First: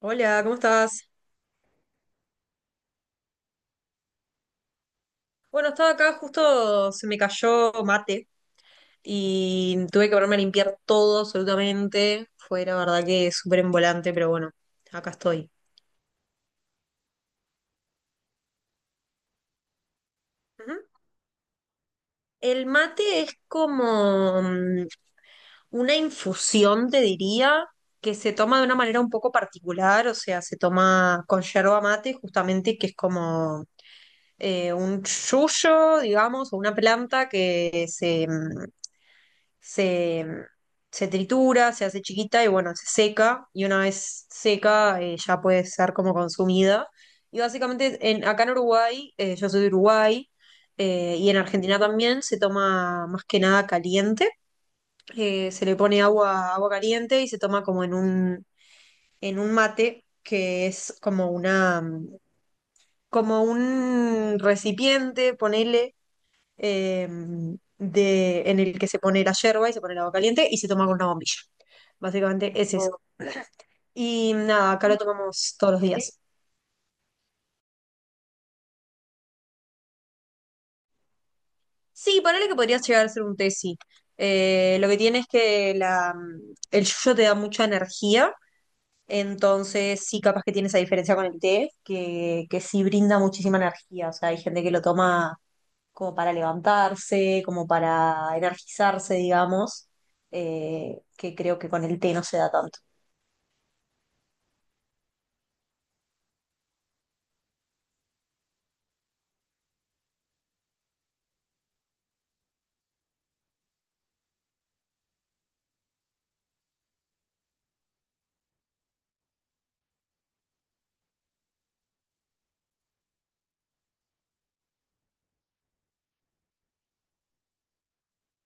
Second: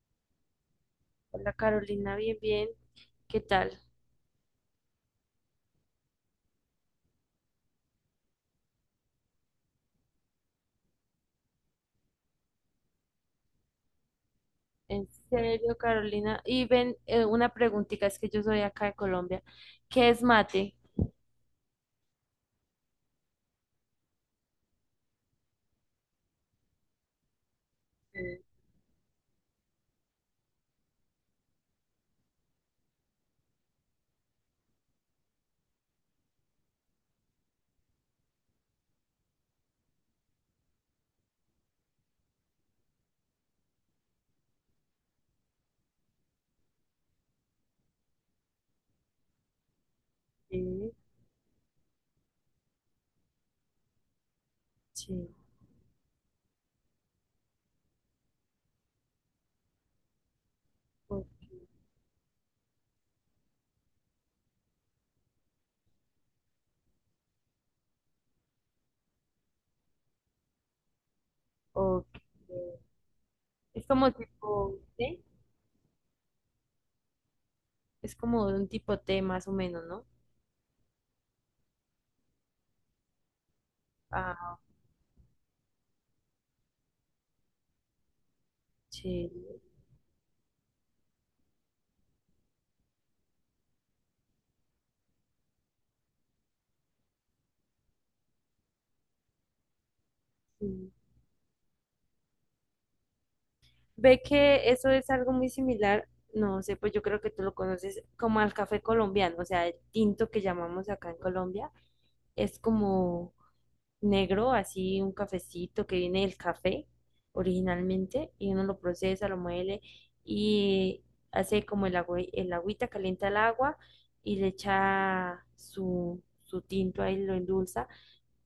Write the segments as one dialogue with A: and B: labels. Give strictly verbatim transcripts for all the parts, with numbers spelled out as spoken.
A: Hola, ¿cómo estás?
B: Hola Carolina, bien, bien. ¿Qué tal?
A: Bueno, estaba acá, justo se me cayó mate y tuve que ponerme a limpiar todo absolutamente. Fue la verdad que súper volante, pero bueno,
B: En
A: acá estoy.
B: serio, Carolina. Y ven, eh, una preguntita, es que yo soy acá de Colombia. ¿Qué es
A: Ujú.
B: mate?
A: El mate es como mm, una infusión, te diría, que se
B: Eh,
A: toma de una manera un poco particular, o sea, se toma con yerba mate justamente, que es como eh, un yuyo, digamos, o una planta que se, mm, se, mm, se tritura, se hace chiquita y bueno, se seca y una vez seca eh, ya puede ser como consumida. Y básicamente en, acá en Uruguay, eh, yo soy de Uruguay,
B: Sí,
A: eh, y en Argentina también se toma más que nada caliente.
B: sí.
A: Eh, se le pone agua, agua, caliente y se toma como en un, en un mate que es
B: o-
A: como una... mm, como un recipiente, ponele, eh, de, en el que se pone la yerba y se pone el agua caliente y se toma con una bombilla.
B: o-
A: Básicamente es
B: eh,
A: eso.
B: Es como
A: Y nada,
B: tipo
A: acá lo
B: té,
A: tomamos todos los días.
B: ¿Es como un tipo té más o menos, no?
A: Sí, ponele que podría llegar a ser un té, sí.
B: Ah,
A: Eh, lo que tiene es que la, el yuyo te da mucha energía,
B: sí,
A: entonces sí, capaz que tiene esa diferencia con el té, que, que sí brinda muchísima energía. O sea, hay gente que lo toma como para levantarse, como para energizarse, digamos,
B: sí.
A: eh, que creo que con el té no se da tanto.
B: Ve que eso es algo muy similar, no sé, pues yo creo que tú lo conoces como al café colombiano, o sea, el tinto que llamamos acá en Colombia, es como negro, así un cafecito que viene del café originalmente, y uno lo procesa, lo muele y hace como el agua, el agüita, calienta el agua y le echa su, su tinto ahí, lo endulza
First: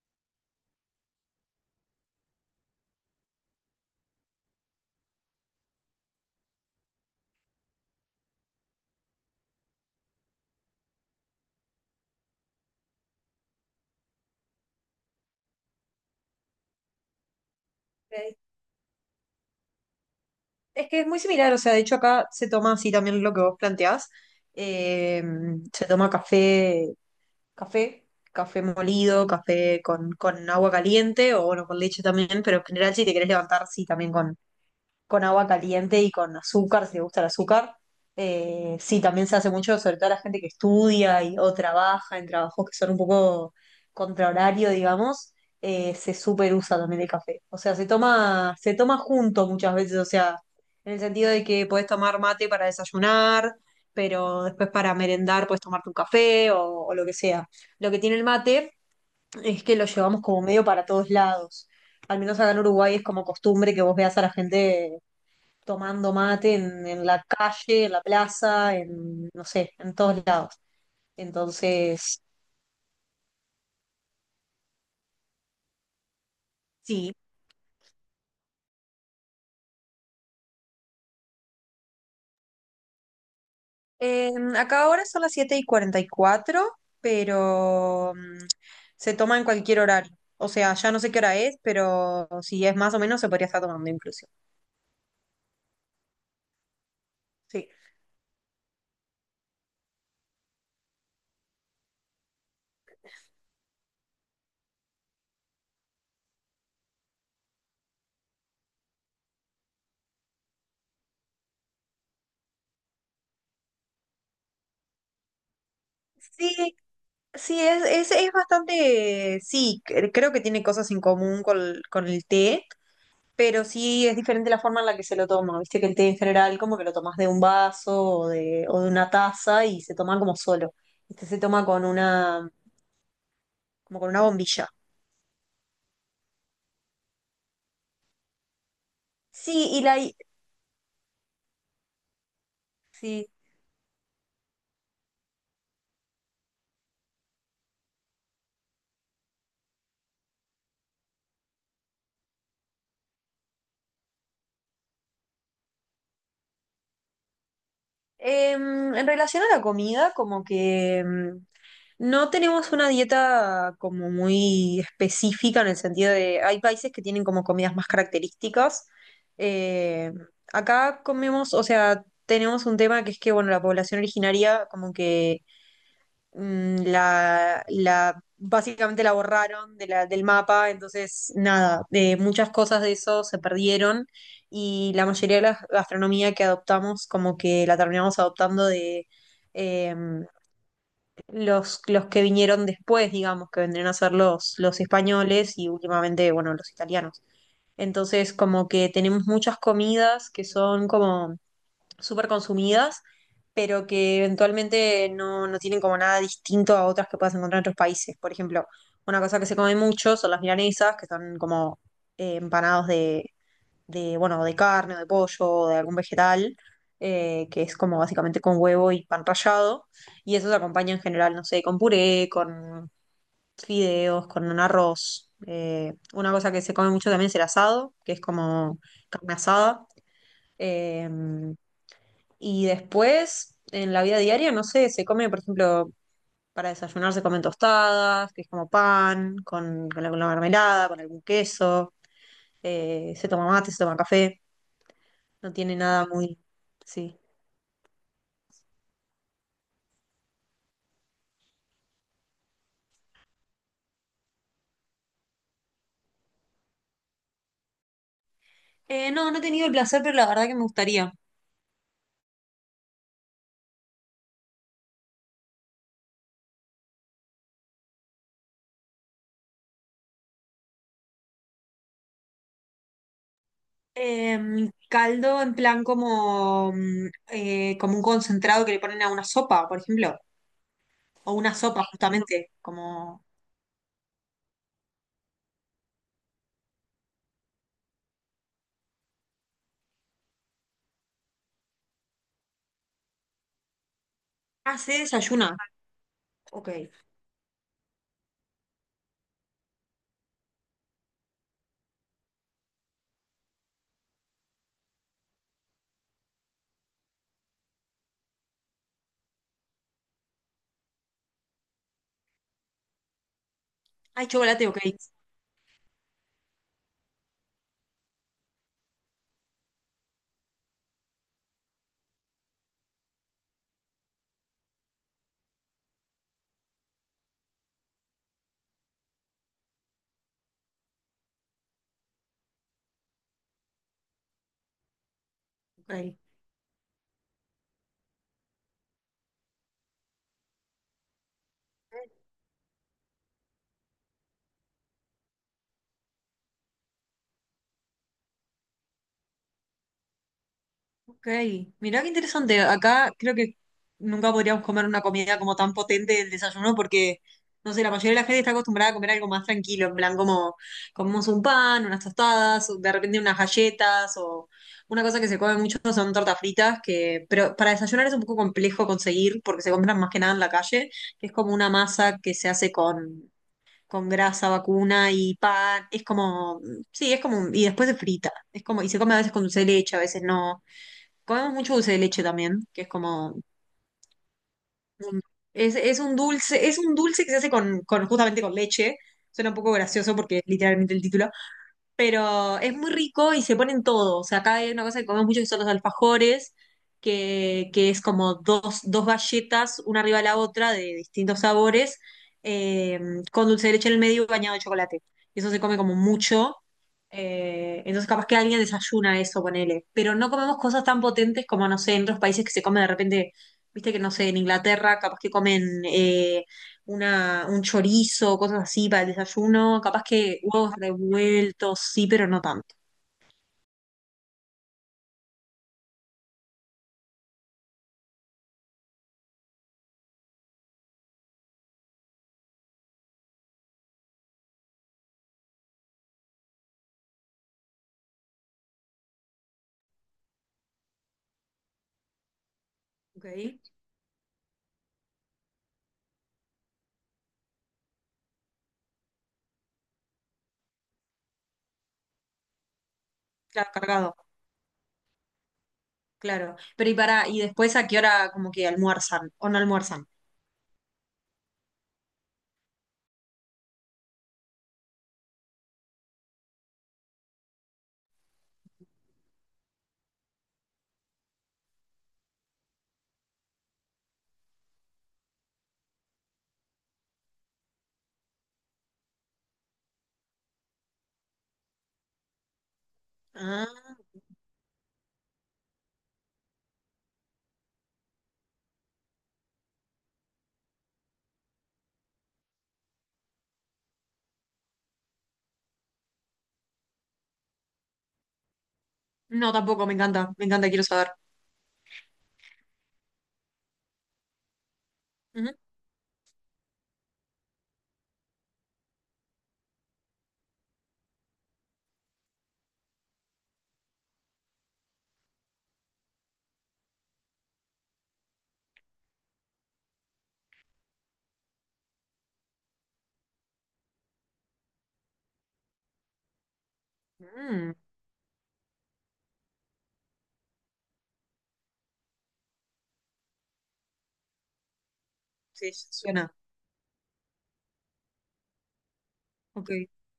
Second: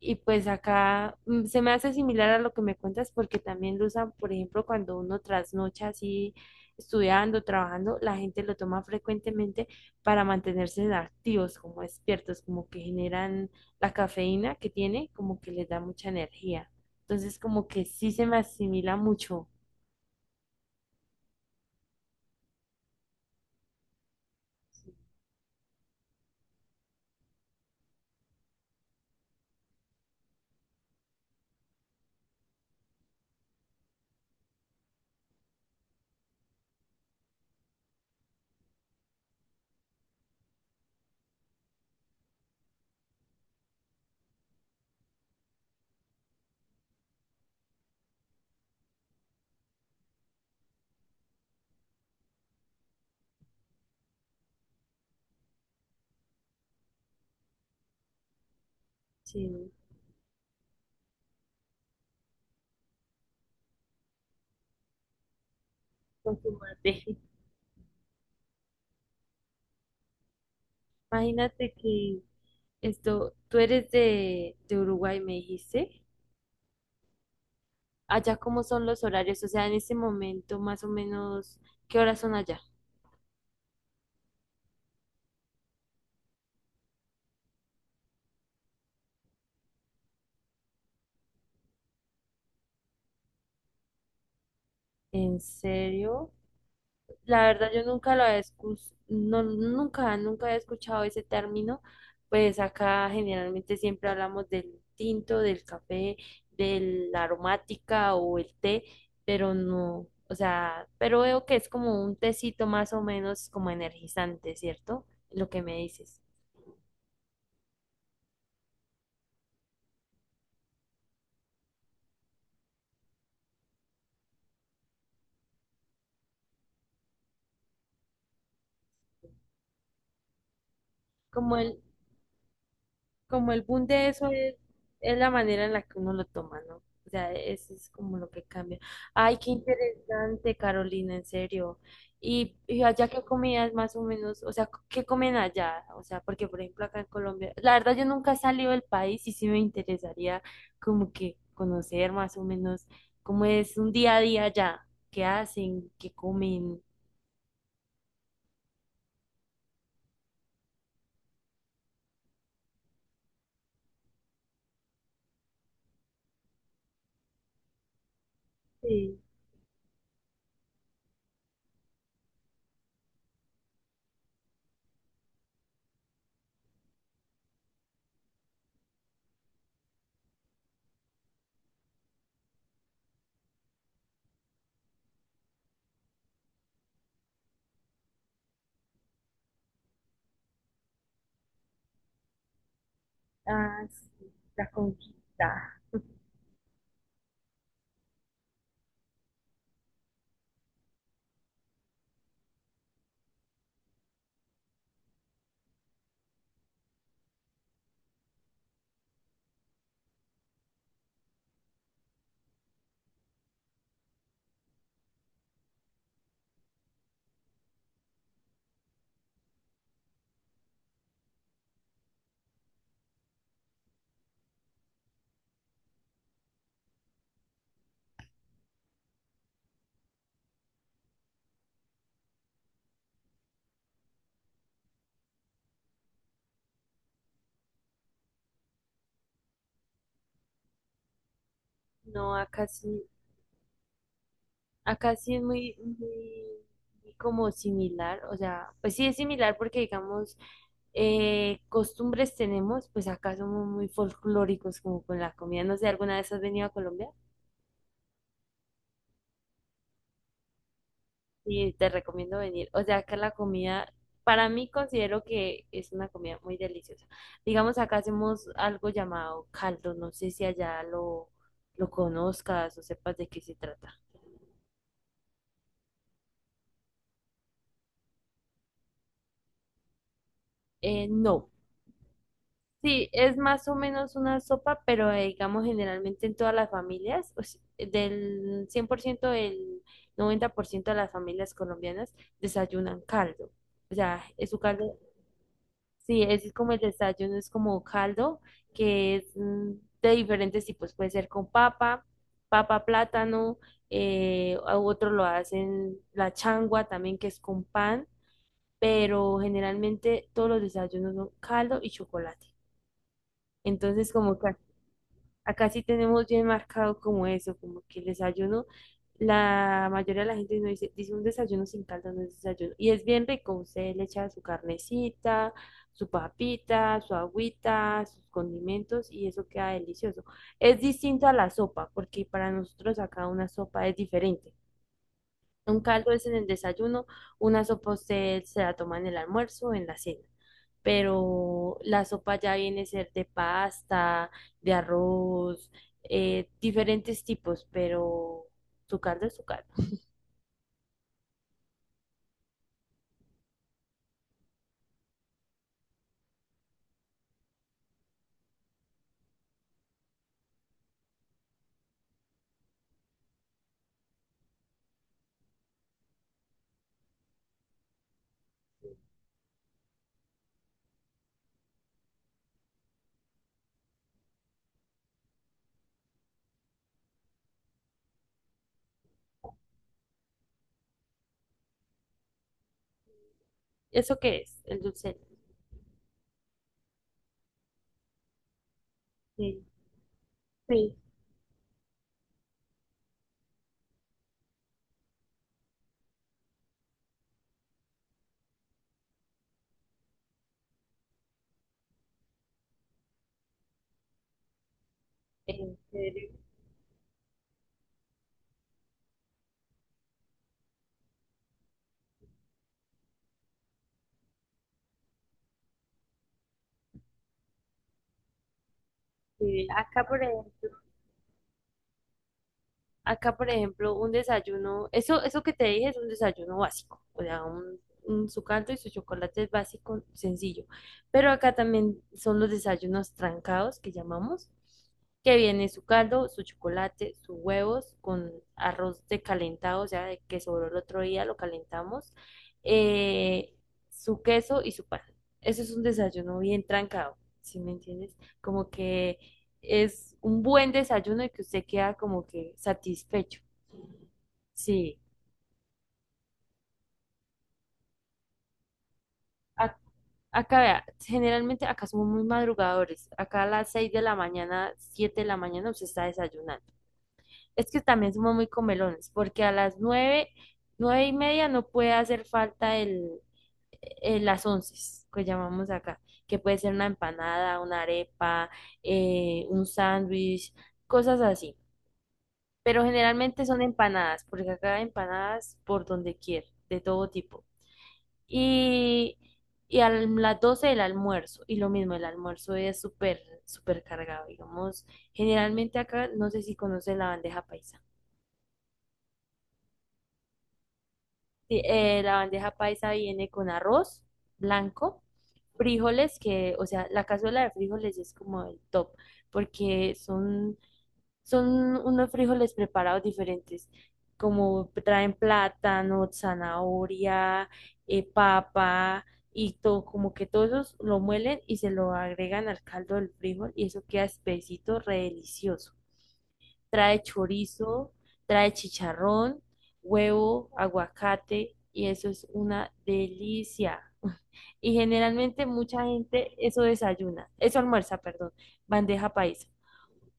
B: y pues acá mm, se me hace similar a lo que me cuentas porque también lo usan, por ejemplo, cuando uno trasnocha así estudiando, trabajando, la gente lo toma frecuentemente para mantenerse activos, como despiertos, como que generan la cafeína que tiene, como que les da mucha energía. Entonces, como que sí se
A: Ok.
B: me asimila mucho.
A: Es que es muy similar, o sea, de hecho acá se toma así también lo que vos planteás. eh, Se toma café, café, café molido, café con, con agua caliente o bueno, con leche también, pero en general si te querés levantar, sí, también con, con agua caliente y con azúcar, si le gusta el azúcar. Eh, sí, también se hace mucho, sobre todo la gente que estudia y, o trabaja en trabajos que son un poco contra, digamos, eh, se super usa también el café. O sea, se toma, se toma junto muchas veces, o sea, en el sentido de que podés tomar mate para desayunar, pero después para merendar podés tomarte un café o, o lo que sea. Lo que tiene el mate es
B: Sí,
A: que lo llevamos como medio para todos lados. Al menos acá en Uruguay es como costumbre que vos veas a la gente tomando
B: con
A: mate en,
B: fumarte.
A: en la calle, en la plaza, en, no sé, en todos lados.
B: Imagínate
A: Entonces,
B: que esto, tú eres de, de Uruguay, me dijiste.
A: sí.
B: ¿Allá cómo son los horarios, o sea, en este momento más o menos, qué horas son allá?
A: Eh, Acá ahora son las siete y cuarenta y cuatro, pero mm, se toma en cualquier horario. O sea, ya no sé qué hora es, pero si es más o menos se podría estar tomando incluso.
B: ¿En serio? La
A: Sí.
B: verdad yo nunca lo había escu- no, nunca, nunca había escuchado ese término, pues acá generalmente siempre hablamos del tinto, del café, de la aromática o el té, pero no, o sea, pero veo que es como un tecito más o menos como energizante, ¿cierto? Lo que me dices.
A: Sí, sí, es, es, es bastante, sí, cre- creo que tiene cosas en común con, con el té, pero sí es diferente la forma en la que se lo toma. Viste que el té en general como que lo tomas de un vaso o de, o de una taza y se toma como solo. Este se
B: Como
A: toma
B: el,
A: con una,
B: como el boom
A: como
B: de
A: con una
B: eso es,
A: bombilla.
B: es la manera en la que uno lo toma, ¿no? O sea, eso es como lo que cambia. Ay, qué
A: Sí, y la,
B: interesante, Carolina, en serio. Y, y allá ¿qué
A: sí.
B: comidas más o menos, o sea, qué comen allá? O sea, porque por ejemplo acá en Colombia, la verdad yo nunca he salido del país y sí me interesaría como que conocer más o menos cómo es un día a día allá, qué hacen, qué comen.
A: Em, en relación a la comida, como que em, no tenemos una dieta como muy específica en el sentido de, hay países que tienen como comidas más características.
B: Sí,
A: Eh, Acá comemos, o sea, tenemos un tema que es que, bueno, la población originaria como que mm, la, la, básicamente la borraron de la, del mapa, entonces nada, de muchas cosas de eso se perdieron y la mayoría de la gastronomía que adoptamos como que la terminamos adoptando de eh, los, los que vinieron después, digamos, que
B: ah,
A: vendrían a ser
B: sí,
A: los,
B: la
A: los españoles y
B: conquista.
A: últimamente, bueno, los italianos. Entonces como que tenemos muchas comidas que son como súper consumidas, pero que eventualmente no, no tienen como nada distinto a otras que puedas encontrar en otros países. Por ejemplo, una cosa que se come mucho son las milanesas, que son como eh, empanados de, de, bueno, de carne, o de pollo, o de algún vegetal, eh, que es como básicamente con huevo y pan rallado, y eso se acompaña en general, no sé, con puré, con fideos, con un arroz. Eh, una cosa que se come mucho también es el asado, que es como carne asada. Eh, y después, en la vida diaria, no sé, se come, por ejemplo, para desayunar se comen tostadas, que es como pan, con, con alguna mermelada, con algún queso,
B: No, acá sí.
A: eh, se toma mate, se toma café,
B: Acá sí es
A: no
B: muy,
A: tiene nada muy...
B: muy
A: Sí.
B: como similar, o sea, pues sí es similar porque digamos, eh, costumbres tenemos, pues acá somos muy folclóricos como con la comida. No sé, ¿alguna vez has venido a Colombia?
A: Eh, no, no he tenido el placer, pero la verdad que me gustaría.
B: Y te recomiendo venir. O sea, acá la comida, para mí considero que es una comida muy deliciosa. Digamos, acá hacemos algo llamado caldo, no sé si allá lo, lo conozcas o sepas de qué se trata.
A: Em, caldo en plan como, mm, eh, como un concentrado que le ponen a una sopa, por ejemplo,
B: Eh,
A: o
B: no,
A: una sopa justamente,
B: sí,
A: como...
B: es más o menos una sopa, pero eh, digamos generalmente en todas las familias, o si- del cien por ciento el noventa por ciento de las familias colombianas desayunan caldo. O sea, es su
A: Ah, se
B: caldo,
A: desayuna,
B: sí, es
A: ok.
B: como el desayuno, es como caldo que es mm, de diferentes tipos, puede ser con papa, papa, plátano, eh, a otro lo hacen la changua también que es con pan, pero generalmente todos los desayunos son caldo y chocolate. Entonces,
A: Hay
B: como que
A: chocolate, ok.
B: acá sí tenemos bien marcado como eso, como que el desayuno, la mayoría de la gente no dice, dice un desayuno sin caldo, no es desayuno. Y es bien rico, usted le echa su carnecita, su papita, su agüita, sus condimentos y eso queda delicioso. Es distinto a la sopa, porque para nosotros acá una sopa es diferente. Un caldo
A: Ok.
B: es en el desayuno, una sopa usted se la toma en el almuerzo o en la cena, pero la sopa ya viene a ser de pasta, de arroz, eh, diferentes tipos, pero su caldo es su caldo.
A: Ok, mirá qué interesante. Acá creo que nunca podríamos comer una comida como tan potente del desayuno porque, no sé, la mayoría de la gente está acostumbrada a comer algo más tranquilo, en plan como comemos un pan, unas tostadas, o de repente unas galletas o una cosa que se come mucho son tortas fritas, que, pero para desayunar es un poco complejo conseguir porque se compran más que nada en la calle, que es como una masa que se hace con, con grasa vacuna y pan. Es como, sí, es como, un- y después se frita. Es como, y se come a veces con dulce de leche, a veces no. Comemos mucho dulce de leche también, que es como
B: ¿Eso qué es? El dulce
A: un- es, es un dulce, es un dulce que se hace con, con- justamente con leche.
B: de
A: Suena un
B: leche.
A: poco gracioso porque es
B: Sí,
A: literalmente el
B: sí,
A: título, pero es muy rico y se ponen todo. O sea, acá hay una cosa que comemos mucho que son los alfajores, que, que es como dos, dos galletas, una arriba de la otra, de distintos sabores, eh, con dulce de leche en el medio y bañado de chocolate. Y eso se come
B: en
A: como
B: serio,
A: mucho. Eh, entonces capaz que alguien desayuna eso, ponele. Pero no comemos cosas tan potentes como, no sé, en otros países que se come de repente, viste que no sé, en Inglaterra capaz que comen eh, una, un chorizo, cosas así para el
B: sí.
A: desayuno, capaz
B: Acá, por
A: que
B: ejemplo,
A: huevos revueltos, sí, pero no tanto.
B: Acá, por ejemplo, un desayuno, eso, eso que te dije es un desayuno básico, o sea, un, un- su caldo y su chocolate es básico, sencillo. Pero acá también son los desayunos trancados que llamamos, que viene su caldo, su chocolate, sus huevos con arroz de calentado, o sea, de que sobró el otro día, lo calentamos,
A: ¿Ok?
B: eh, su queso y su pan. Eso es un desayuno bien trancado, ¿sí me entiendes? Como que es un buen desayuno y que usted queda como que satisfecho.
A: Claro, cargado,
B: Sí,
A: claro. Pero y para, y después a qué hora como que almuerzan o no
B: A-
A: almuerzan.
B: acá vea, generalmente acá somos muy madrugadores. Acá a las seis de la mañana, siete de la mañana usted está desayunando. Es que también somos muy comelones, porque a las nueve nueve y media no puede hacer falta el, el- las once, que llamamos acá, que puede ser una empanada, una arepa, eh, un sándwich, cosas así. Pero generalmente son
A: Ah,
B: empanadas, porque acá hay empanadas por donde quiera, de todo tipo. Y, y a las doce el almuerzo, y lo mismo, el almuerzo es súper, súper cargado, digamos. Generalmente acá, no sé si conocen la bandeja paisa.
A: no, tampoco, me encanta, me encanta, quiero saber.
B: Sí, eh, la bandeja paisa viene con arroz blanco,
A: Ujú.
B: frijoles, que, o sea, la cazuela de frijoles es como el top, porque son Son unos frijoles preparados diferentes, como traen plátano, zanahoria, eh, papa y todo, como que todos esos lo muelen y se lo agregan al caldo del frijol y eso queda espesito, re delicioso. Trae
A: Mm,
B: chorizo, trae chicharrón, huevo, aguacate y eso es una delicia. Y generalmente
A: sí,
B: mucha gente
A: suena.
B: eso desayuna, eso almuerza, perdón, bandeja paisa
A: Ok.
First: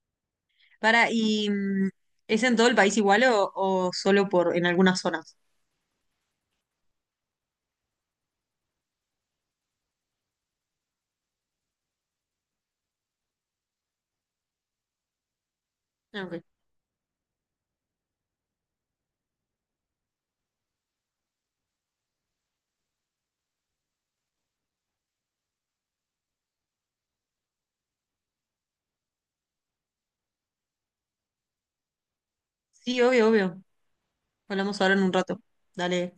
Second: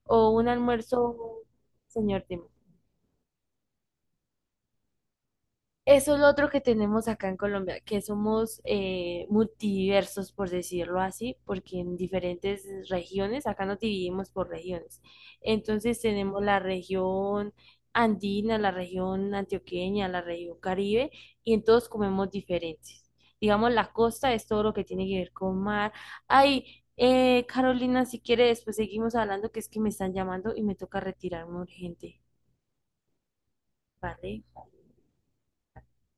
B: o un
A: Para,
B: almuerzo,
A: y mm,
B: señor Tim.
A: ¿Es en todo el país igual o, o solo por en algunas zonas?
B: Eso es lo otro que tenemos acá en Colombia, que somos eh, multiversos, por decirlo así, porque en diferentes regiones, acá nos dividimos por regiones. Entonces
A: Ah,
B: tenemos
A: ok.
B: la región andina, la región antioqueña, la región caribe, y en todos comemos diferentes. Digamos, la costa es todo lo que tiene que ver con mar. Ay, eh, Carolina, si quiere, después seguimos hablando, que es que me están llamando y me toca retirarme urgente,
A: Sí, obvio, obvio.
B: ¿vale?
A: Hablamos ahora en un rato. Dale.